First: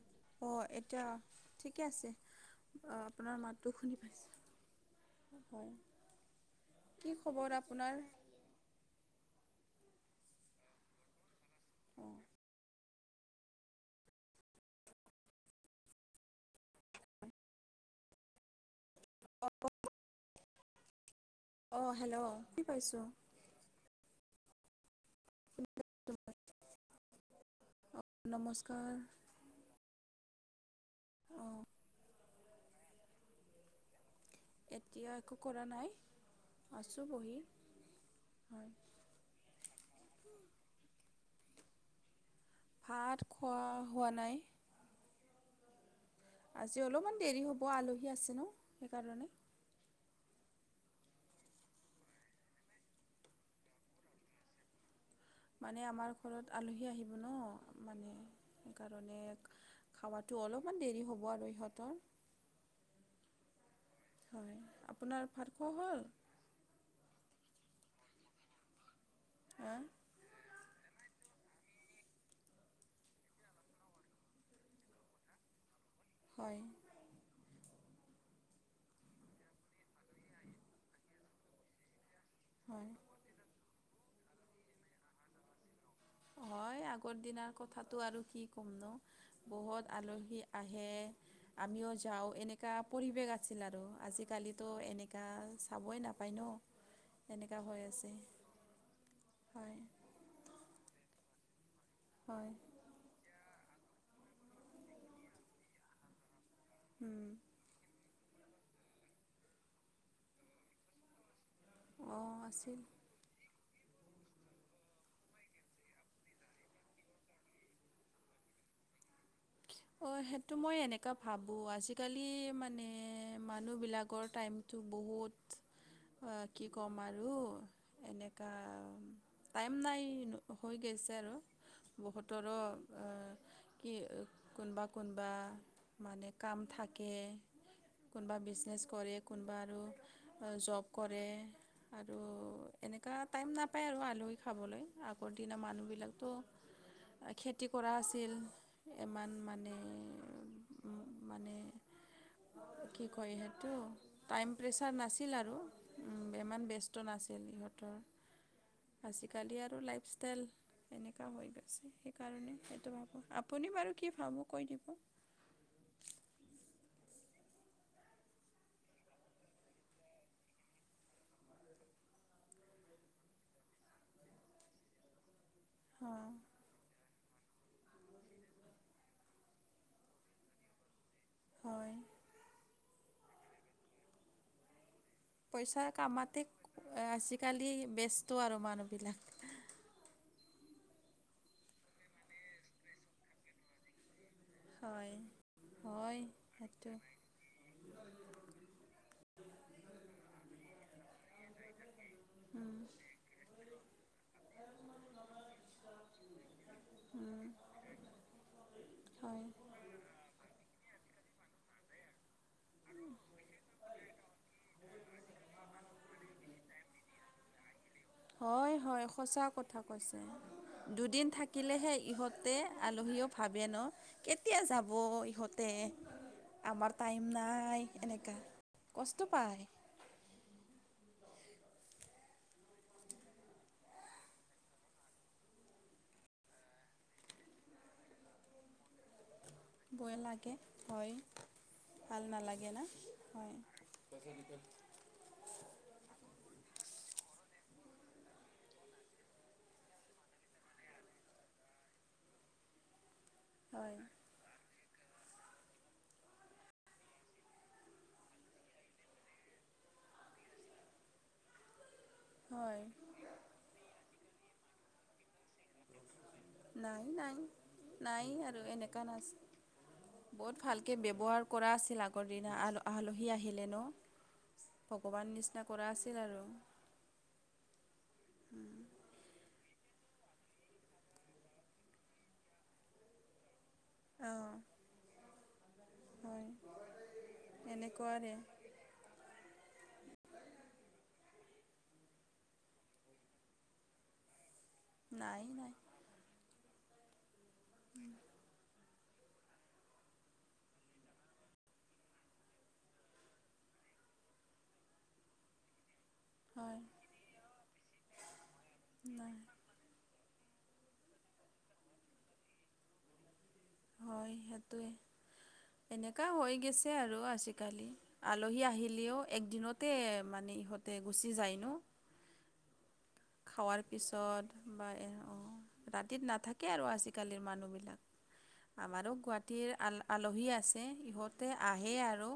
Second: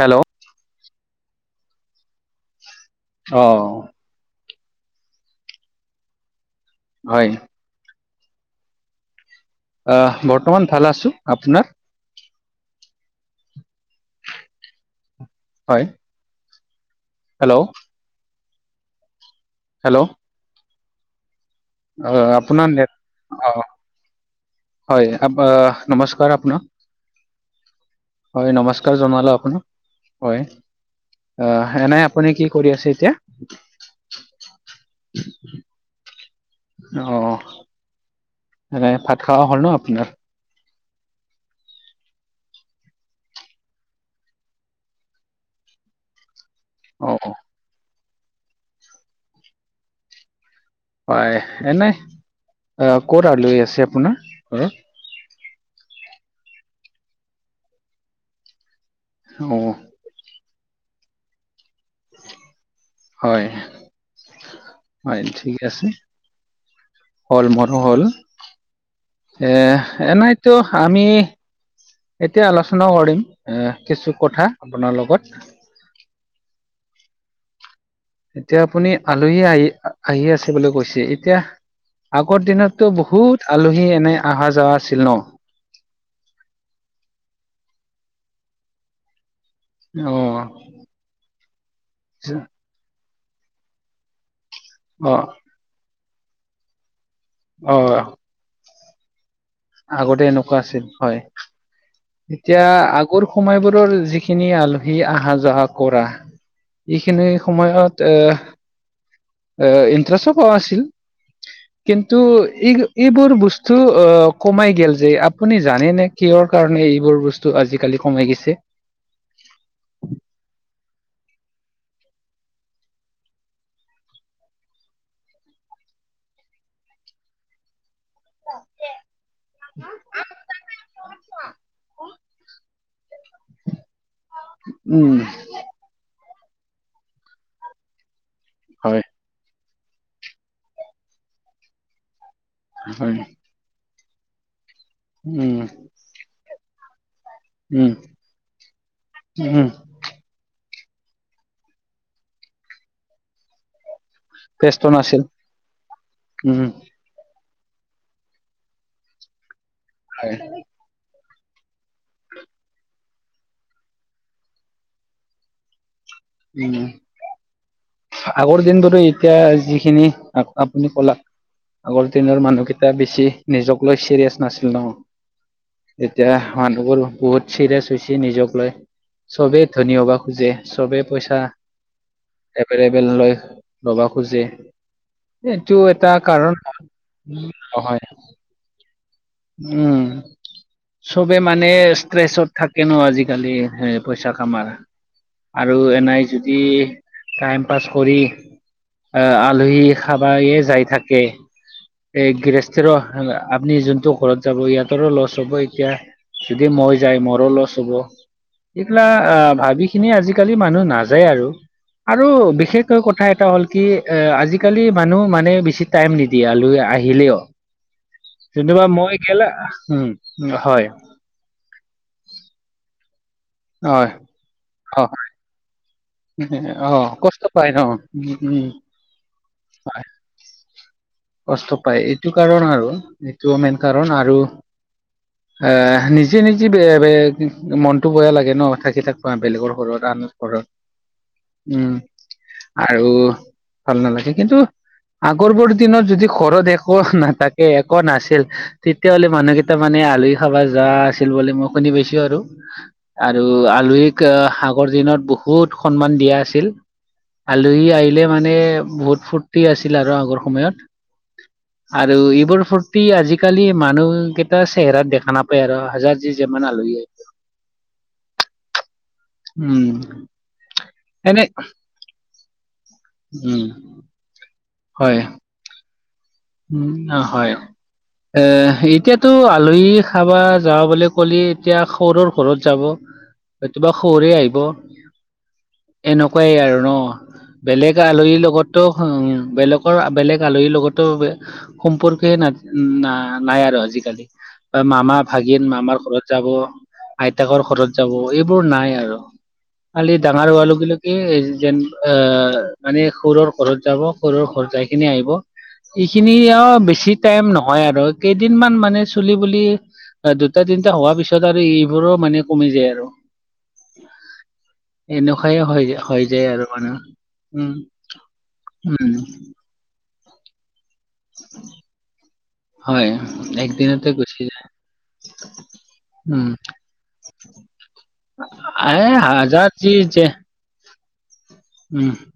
Hello অঁ এতিয়া ঠিকে আছে, আপোনাৰ অ মাতটো শুনি পাইছোঁ। হয়, কি হয় খবৰ আপোনাৰ? বৰ্তমান ভাল আছো, আপোনাৰ? অঁ হয়। হেল্ল [unintelligible] হেল্ল অ হেল্ল' শুনি আপোনাৰ নেট পাইছোঁ। অ হয়, আ নমস্কাৰ আপোনাক। হয় নমস্কাৰ জনালো আপোনাক। হয়, অ', আঁহ এনে আপুনি কি কৰি আছে এতিয়া? এতিয়া একো কৰা নাই। আছোঁ অঁ বহি হয়। এনে ভাত খোৱা হ'ল ন আপোনাৰ। ভাত খোৱা হোৱা নাই। আজি অ অলপমান দেৰি হ'ব আলহী আছে ন সেইকাৰণে হয় এনে অ ক'ৰ আলহী আছে আপোনাৰ ঘৰত মানে আমাৰ ঘৰত আলহী আহিব ন মানে সেইকাৰণে অ খাৱাটো অলপমান দেৰি হ'ব আৰু ইহঁতৰ হয় হয় হয় আপোনাৰ ঠিক ভাত খোৱা আছে হ'ল হল মোৰ হল এ হা এনাইতো আমি এতিয়া আলোচনা কৰিম কিছু কথা আপোনাৰ লগত হয়। এতিয়া আপুনি আলহী আহি আহি আছে বুলি কৈছে এতিয়া আগৰ দিনতো হয় বহুত আলহী এনে অহা যোৱা আছিল ন হয় আগৰ দিনাৰ কথাতটো আৰু কি ক'ম ন বহুত অ আলহী আহি হে আমিও যাওঁ এনেকা পৰিৱেশ আছিল আৰু আজিকালি তো অ এনেকা চাবই নাপায় ন তেনেকা অ হৈ আছে হয়। আগতে এনেকুৱা আছিল হয় হয় এতিয়া আগৰ সময়বোৰৰ যিখিন খিনি আলহী আহা যোৱা কৰা উম এইখিনি সময়ত এ এ ইণ্টাৰেষ্টো পোৱা আছিল কিন্তু অঁ এই আছিল এইবোৰ বস্তু কমাই গেল যে আপুনি জানেনে কিহৰ কাৰণে এইবোৰ বস্তু তো আজিকালি কমাই গৈছে অ সেইটো মই এনেকা ভাবোঁ আজিকালি মানে মানুহবিলাকৰ টাইম টো বহুত কি ক'ম আৰু এনেকুৱা টাইম নাই হৈ গেছে আৰু বহুতৰো কি কোনবা উম কোনবা মানে কাম থাকে কোনোবা বিজনেছ হয় কৰে কোনোবা আৰু জব কৰে আৰু এনেকুৱা হয় টাইম নাপায় আৰু আলহী খাবলৈ আগৰ দিনা উম মানুহবিলাকতো খেতি উম কৰা আছিল ইমান উম মানে মানে কি কয় সেইটো টাইম প্ৰেচাৰ নাছিল আৰু উম ইমান বেষ্ট স্ত নাছিল ইহঁতৰ আজিকালি আৰু হয় লাইফষ্টাইল এনেকুৱা হৈ গৈছে সেইকাৰণে সেইটো ভাবোঁ আপুনি বাৰু কি ভাবোঁ কৈ দিব উম আগৰ দিন ধৰো এতিয়া যিখিনি আপুনি কলাক আগৰ দিনৰ মানুহ কেইটা তেতিয়া বেছি নিজক লৈ চিৰিয়াচ নাছিল ন এতিয়া অঁ মানুহবোৰ বহুত চিৰিয়াছ হৈছে নিজক লৈ চবেই ধনী হব খোজে চবে পইচা হয় ফবেল লৈ ৰবা খোজি পইচা কামাতে আজিকালি নহয় ব্যস্ত আৰু মানুহবিলাক উম চবে মানে ষ্ট্ৰেচত থাকেনো আজিকালি পইচা কামাৰ হয় আৰু হয় এনেই যদি সেইটো টাইম পাছ কৰি আহ আলহী খাবে যাই থাকে এই গৃহস্থিৰ আপ্নি যোনটো ত যাব ইয়াতৰো লছ হ'ব এতিয়া যদি মই যাই মোৰো লছ হ'ব এইগিলা হয় আহ ভাবি খিনি আজিকালি মানুহ নাযায় আৰু আৰু বিশেষকৈ কথা এটা হ'ল কি এ আজিকালি মানুহ মানে বেছি টাইম নিদিয়ে ইয়ালৈ আহিলেও। হয় যেনিবা হয়, মই সঁচা গেলা কথা উম কৈছে হয় দুদিন থাক থাকিলেহে ইহঁতে আলহীয়েও ভাবে ন হয় কেতিয়া যাব অ ইহঁত তে আমাৰ অ টাইম কষ্ট পায় ন নাই উম এনেকুৱা উম কষ্ট পায়। হয় কষ্ট পায় এইটো কাৰণ আৰু এইটো মেইন কাৰণ আৰু আ আ আ আহ নিজে নিজে বেয়া বেয়া দিব মনটো বেয়া লাগে ন থাকি থাকবা বেলেগৰ ঘৰত ভয় আনৰ লাগে ঘৰত হয় উম ভাল নালাগে না আৰু হয়। ভাল নালাগে কিন্তু আগৰবোৰ দিনত যদি ঘৰত একো আহ্ নাথাকে একো নাছিল ইহ্ তেতিয়াহ'লে মানুহকেই তাৰমানে আলহী খাবা যা আছিল বুলি মই শুনি পাইছো আৰু [inaudible] আৰু হয় আলহীক আগৰ দিনত বহুত সন্মান দিয়া আছিল। আলহী আহিলে মানে বহুত ফূৰ্তি আছিল আৰু আগৰ সময়ত। আৰু এইবোৰ হয় ফূৰ্তি আজিকালি মানুহকেইটা চেহেৰাত দেখা নাপায়। তেৰ হাজাৰ যি জমানা নাই লৈয়ে। নাই। নাই আৰু এনেকা নাচ। উম উ উ। বহুত ভালকে ব্যৱহাৰ কৰা আছিল আগৰ দিনা আল আলহী উম, আহিলেনো। সি হয়, ভগৱান নিচিনা কৰা আছিল আৰু উম অ হয়। এ এ এ এতিয়াতো আলহী খাবা যাও বুলি ক'লি এতিয়া সৰুৰ ঘৰত যাব। [inaudible] এ কিবা সৰে অঁ আহিব। হয় এনেকুৱাইে আৰু ন বেলেগ এনেকুৱাৰে আলহীৰ লগত ত হু উ উ বেলেগৰ বেলেগ আলহীৰ লগতো ইহ সম্পৰ্কে ন না নাই আৰু আজিকালি বা মামা নাই ভাগিন নাই মামাৰ ঘৰত যাব আইতাকৰ ঘৰত যাব এইবোৰ নাই আৰু খালি ডাঙৰ হলগুলে কি যেন অ অ অ অ মানে সুৰৰ ঘৰত যাব। সৰুৰ ঘৰ যাই খিনি আহিব। এইখিনি আৰু হয় বেছি টাইম নহয় আৰু কেইদিনমান মানে নাই চুলি বুলি। অ দুটা তিনিটা হোৱাৰ পিছত আৰু এইবোৰো মানে কমি যায় আৰু হয়, সেইটোৱে আহ এনেকুৱাই হৈ আহ এনেকা যায় হৈ আৰু মানে গেছে আৰু উম আজিকালি। আলহী উম আহিলেও একদিনতে মানে ইহঁতে গুচি যায়নো। হয়। খোৱাৰ একদিনতে গুচি পিছত যায় বা এ উম উম ৰাতিত উম নাথাকে আৰু আজিকালিৰ মানুহবিলাক। আমাৰো এই হাজাৰ গুৱাহাটীৰ যি আল যে আলহী আছে ইহঁতে আহে উম আৰু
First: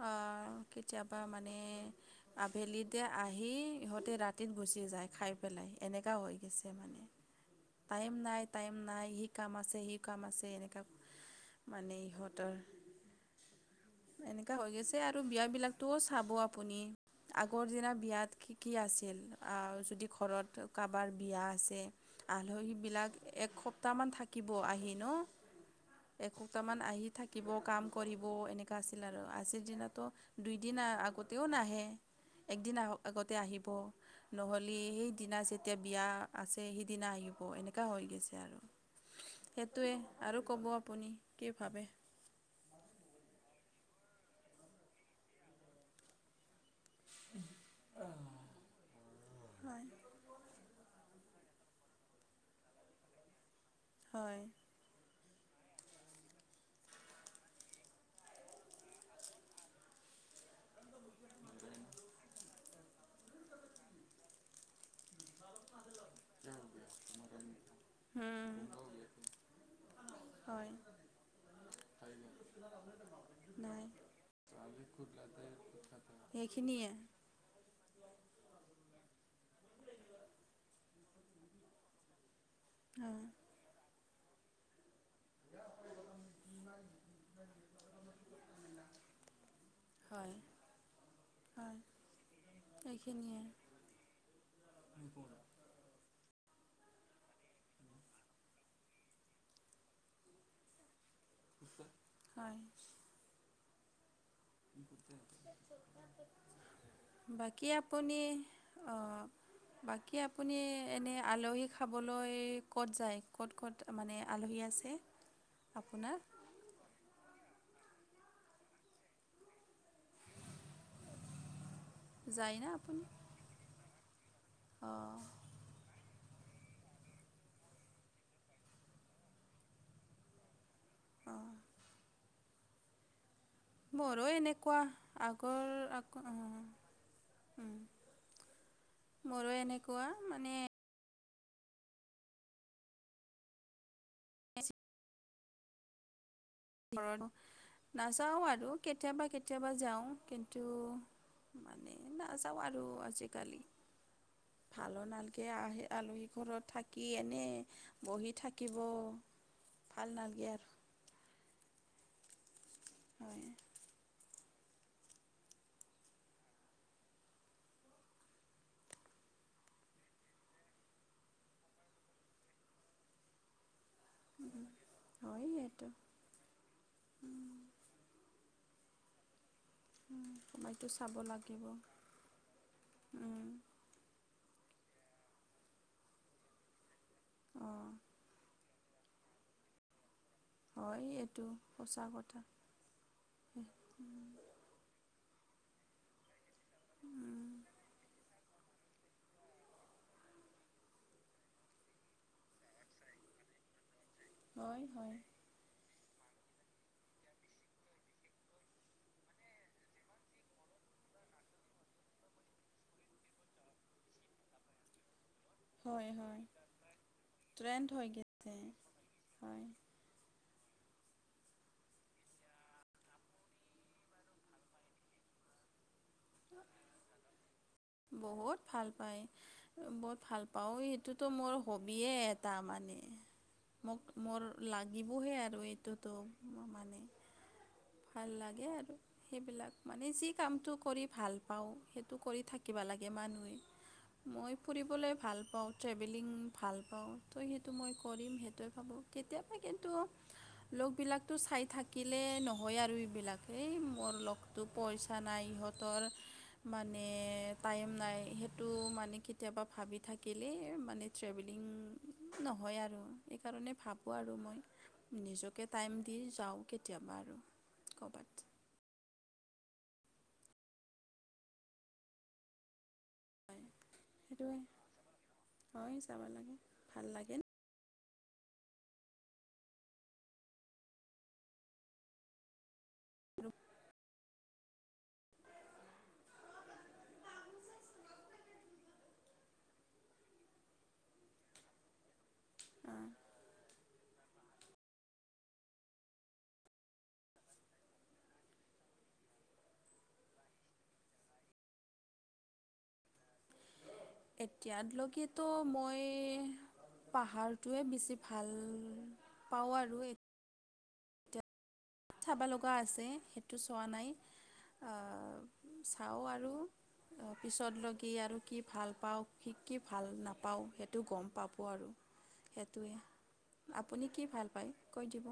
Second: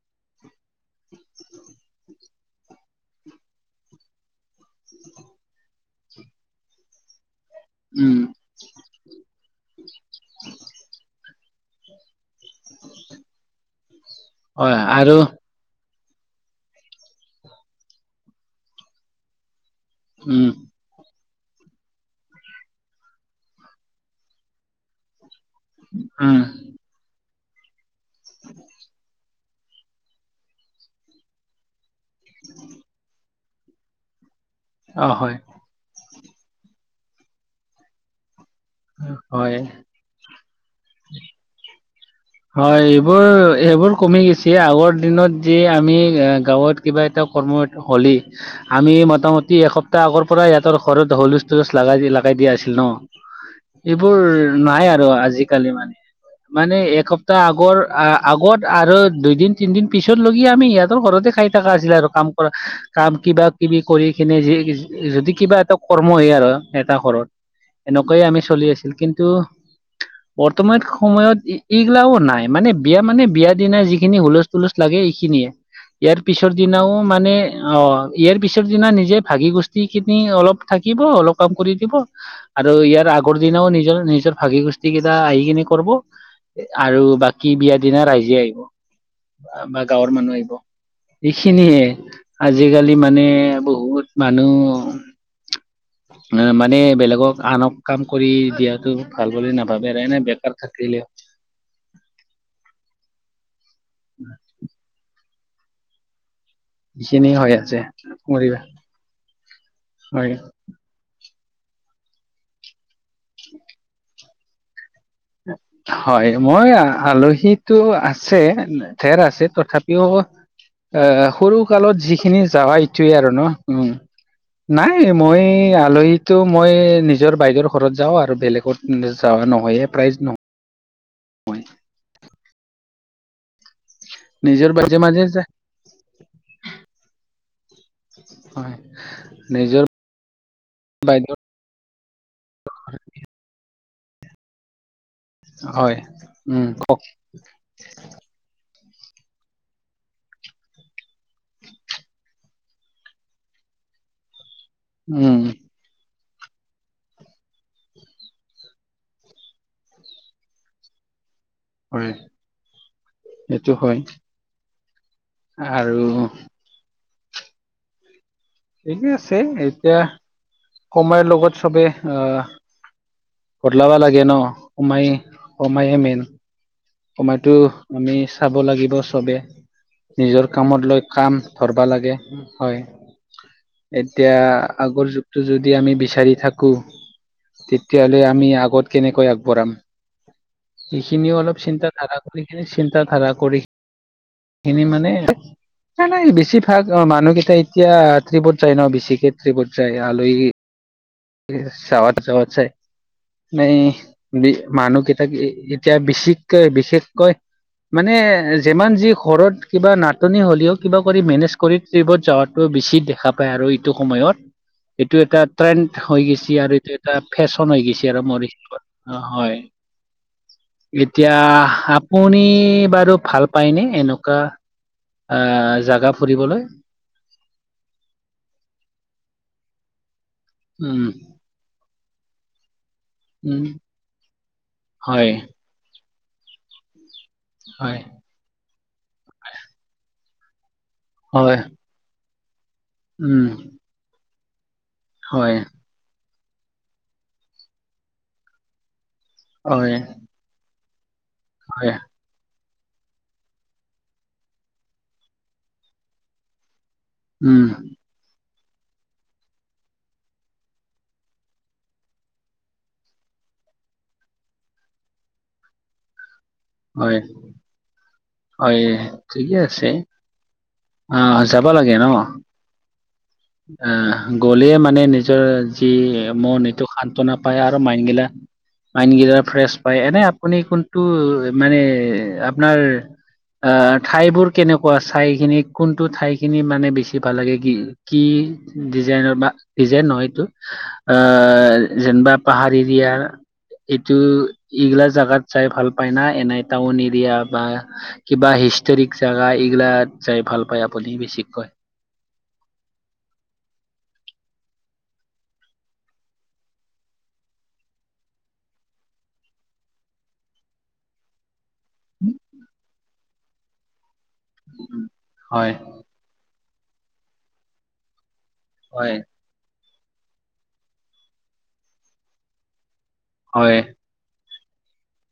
ইস্ স স হুম অ অ অ অ কেতিয়াবা মানে আহ্ আবেলিতে আহি ইহঁতে ৰাতি গুচি যায় খাই পেলাই এনেকুৱা হৈ গৈছে মানে টাইম উম নাই। টাইম নাই সি কাম আছে সি কাম আছে এনেকুৱা ইহ্ ই ই ই মানে ইহঁতৰ টু টু ছিচ এনেকা হৈ গৈছে আৰু বিয়া বিলাক টোও চাব আপুনি আগৰ দিনা বিয়াত কি কি আছিল আৰু যদি উম ঘৰত কাৰোবাৰ বিয়া আছে। আলহীবিলাক এসপ্তাহমান থাকিব আহি ন। উম এসপ্তাহমান আহি থাকিব কাম কৰিব এনেকুৱা আছিল আৰু আজিৰ দিনোতো আহ্ দুইদিন আ আ আগতেও নাহে একদিন আও আগতে আহিব। নহ'লে অ হয় সেইদিনা যেতিয়া বিয়া আছে সেইদিনা আহিব এনেকুৱা হৈ গৈছে আৰু হয় সেইটোৱে আৰু কব আপুনি কি ভাবে হয় এইবোৰ এইবোৰ কমি গৈছে আগৰ দিনত যে আমি গাঁৱত কিবা এটা কৰ্ম হলে আমি মোটামুটি হয় এসপ্তাহ আগৰ পৰাই ইহতৰ ঘৰত হলু ষ্টুলজ লগাই লগাই দিয়া আছিল ন হয় এইবোৰ নাই আৰু আজিকালি মানে মানে এসপ্তাহ আগৰ আগত আৰু দুইদিন তিনিদিন পিছত লগি আমি সিহঁতৰ ঘৰতে খাই থকা আছিলে আৰু কাম কৰা কাম কিবা কিবি কৰি কিনে যি যদি কিবা এটা কৰ্ম হয় আৰু এটা ঘৰত এনেকুৱাই আমি চলি আছিল কিন্তু হয় বৰ্তমান সময়ত এইগালা ও নাই মানে বিয়া মানে বিয়া দিনা নাই যিখিনি হুলচ তুলচ লাগে এইখিনিয়ে ইয়াৰ পিছৰ সেইখিনিয়ে দিনাও মানে মানে অ ইয়াৰ পিছৰ দিনা নিজে ভাগি গষ্ঠি কিনি অলপ থাকিব অলপ কাম কৰি দিব আৰু ইয়াৰ হয় আগৰ দিনাও নিজৰ নিজৰ ভাগি গোষ্ঠী কেইটা আহি কিনে কৰিব আৰু বাকী বিয়া দিনা ৰাইজে আহিব বা গাঁৱৰ হয় মানুহ আহিব হয় এইখিনিয়ে আজিকালি মানে এইখিনিয়ে বহুত মানুহ মানে বেলেগক আনক কাম কৰি দিয়াতটো ভাল বুলি নাভাবে এনে বেকাৰ থাকিলে হয় উ এইখিনি [unintelligible] হৈ বাকী আছে আপুনি কৰিবা অ বাকী হয় আপুনি এনেই আলহী খাবলৈ ক'ত যায় ক'ত ক'ত মানে আলহী আছে আপোনাৰ হয় মই আলহীতো আছে ঠেৰ আছে তথাপিও এ সৰু কালত যিখিনি যায় না যাৱা আপুনি এইটোৱে আৰু ন উম নাই অঁ মই আলহীত ত' মই নিজৰ বাইদেউৰ ঘৰত যাওঁ আৰু বেলেগত যোৱা নহয়ে প্ৰাইজ নহয় অঁ মৰো নিজৰ এনেকুৱা মাজে মাজে যায় আগৰ আকৌ হয় মোৰো নিজৰ এনেকুৱা মানে বাইদেউ অ [unintelligible] হয় উম নাযাওঁ আৰু কেতিয়াবা কেতিয়াবা যাওঁ কিন্তু মানে নাযাওঁ আৰু আজিকালি ভালো উম নালকে আহে আলহী ঘৰত থাকি এনেই বহি থাকিব ভাল নাগে আৰু কৰে সেইটো হয়। আৰু ঠিকেই আছে এতিয়া সময়ৰ লগত চবে আহ ঘলবা লাগে ন অ মাই হয় হয় অ মাই এইটো মেইন সময়তো আমি চাব লাগিব চবে। নিজৰ সময়টো কামত লৈ চাব কাম লাগিব ধৰিবা লাগে হয়। এতিয়া আগৰ যুগটো যদি আমি বিচাৰি থাকো অঁ তেতিয়াহলে আমি আগত কেনেকৈ আগবঢ়াম। হয় সেইখিনিও এইটো। অলপ চিন্তা সঁচা ধাৰা কথা কৰি কিনে চিন্তা ধাৰা কৰি, খিনি মানে নাই নাই বেছি ভাগ অঁ মানুহকেইটা এতিয়া ট্ৰিপত যায় ন বেছিকে ট্ৰিপত যায়, আলহী চাৱত চবত চাই, নাই হয় মানুহ হয় কেইটা এ এতিয়া বিচিককৈ বিশেষকৈ। মানে যিমান যি ঘৰত কিবা নাটনি হ'লেও, কিবা কৰি মেনেজ কৰি ট্ৰীপত যোৱাতকৈ বেছি দেখা পায় আৰু এটো সময়ত, এইটো এটা আত হয় হৈ হয় গৈছি, আৰু এইটো এটা ফেশ্বন হৈ গৈছে আৰু মৰি, অঁ হয়। এতিয়া আপোনি বাৰু ভাল পায়নে এনেকুৱা? আঁহ জাগা ফুৰিবলৈ। বহুত ভাল পায়, বহুত ভাল পাওঁ উম এইটোতো মোৰ হবিয়ে এটা মানে, উম মোক মোৰ হয় লাগিবহে আৰু এইটোতো। মোৰ মানে। হয়। ভাল লাগে আৰু সেইবিলাক মানে যি কামটো কৰি ভাল হয় পাওঁ সেইটো কৰি থাকিবা লাগে। গে উম মানুহে মই ফুৰিবলৈ ভাল হয় পাওঁ। ট্ৰেভেলিং ভাল পাওঁ, ত' সেইটো মই কৰিম সেইটোৱে ভাবোঁ। কেতিয়াবা কিন্তু হয় লগবিলাকতো চাই হয় থাকিলে নহ হয় আৰু এইবিলাক এই মোৰ লগতটো পইচা নাই ইহঁতৰ, মানে উম টাইম নাই সেইটো মানে কেতিয়াবা ভাবি থাকিলে মানে ট্ৰেভেলিং নহয় আৰু। সেইকাৰণে ভাবোঁ আৰু মই নিজকে টাইম দি যাওঁ। কেতিয়াবা হয় আৰু ক'বাত। হয় ঠিকে আছে, আঁহ যাবা লাগে ন। হয় আঁহ, সেইটোৱে গলে মানে নিজৰ যি হয় যাব লাগে মন এইটো ভাল লাগে সান্তনা পায় আৰু মাইন গিলা মাইণ্ড গিলা ফ্ৰেছ পায়। এনেই আপুনি কোনটো মানে আপনাৰ আৰু আ ঠাইবোৰ কেনেকোৱা চায়কিনি কোনটো ঠাই খিনি মানে বেছি ভাল লাগে কি কি ডিজাইনৰ বা, ডিজাইন নহয় এইটো। আঁ, যেনিবা পাহাৰ এৰিয়াৰ এইটো এইগিলা জাগাত যাই ভাল পায় না, এনে টাউন এৰিয়া বা কিবা হিষ্টৰিক জাগা এইগিলাত যাই ভাল পায় আপুনি বেছিকৈ। এতিয়ালৈকেতো মই পাহাৰটোৱে বেছি ভাল পাওঁ আৰু এ চাবা লগা আছে, সেইটো চোৱা নাই আঁ হয় চাওঁ আৰু অঁ পিছত লগি আৰু কি ভাল হয় পাওঁ। শিকি ভাল নাপাওঁ, সেটো গম পাব আৰু সেইটোৱে হয় আপুনি। কি ভাল পায় কৈ দিব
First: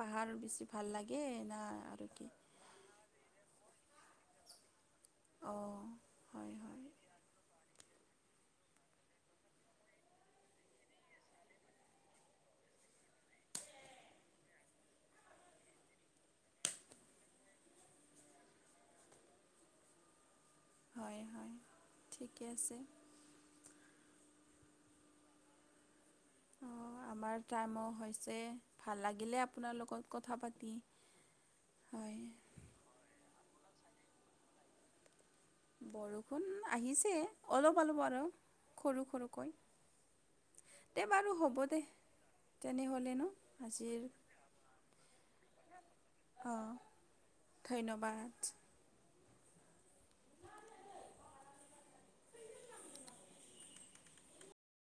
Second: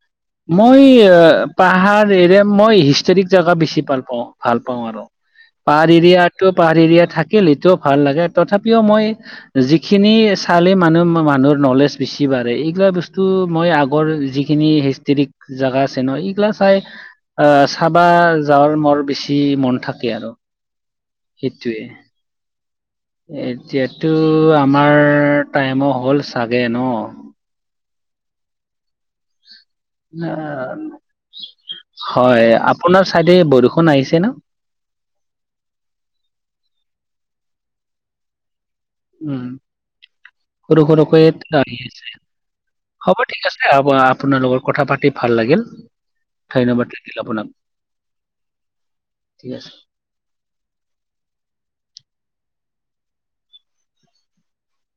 পাহাৰ বেছি মই ভাল লাগে আহ, না পাহাৰ আৰু কি? এৰিয়া মই হিষ্টৰিক জগা বেছি ভাল পাওঁ ভাল পাওঁ আৰু অঁ পাহাৰ এৰিয়াতো হয় হয় পাহাৰএৰিয়া থা কে লিটিও ভাল লাগে, তথাপিও মই যিখিনি চালে মানুহ মানুহৰ নলেজ বেছি বাঢ়ে, এইগিলা ব টো মই আগৰ যিখিনি হিষ্টৰিক জাগা আছে ন, এইগিলা চাই আহ চাবা যাৰ মৰ বেছি মন থাকে আৰু হয় হয় সেইটোৱে। ঠিকে আছে। এতিয়াতো আমাৰ টাইমো হ'ল। চাগে ন? অঁ আমাৰ টাইমো হৈছে। ভাল লাগিলে আপোনাৰ লগত কথা আহ, পাতি হয়। আপোনাৰ চাইডে বৰষুণ, আহিছে ন। বৰষুণ, আহিছে অলপ -অলপ আৰু সৰু- উম। সৰুকৈ সৰু দে -সৰু কৈ বাৰু হ'ব দে আহি আছে। তেনেহ'লে হ'ব ন ঠিক আছে আজিৰ আপোনাৰ লগত কথা পাতি ভাল লাগিল। অঁ ধন্যবাদ থাকিলে আপোনাক ধন্যবাদ ঠিক আছে।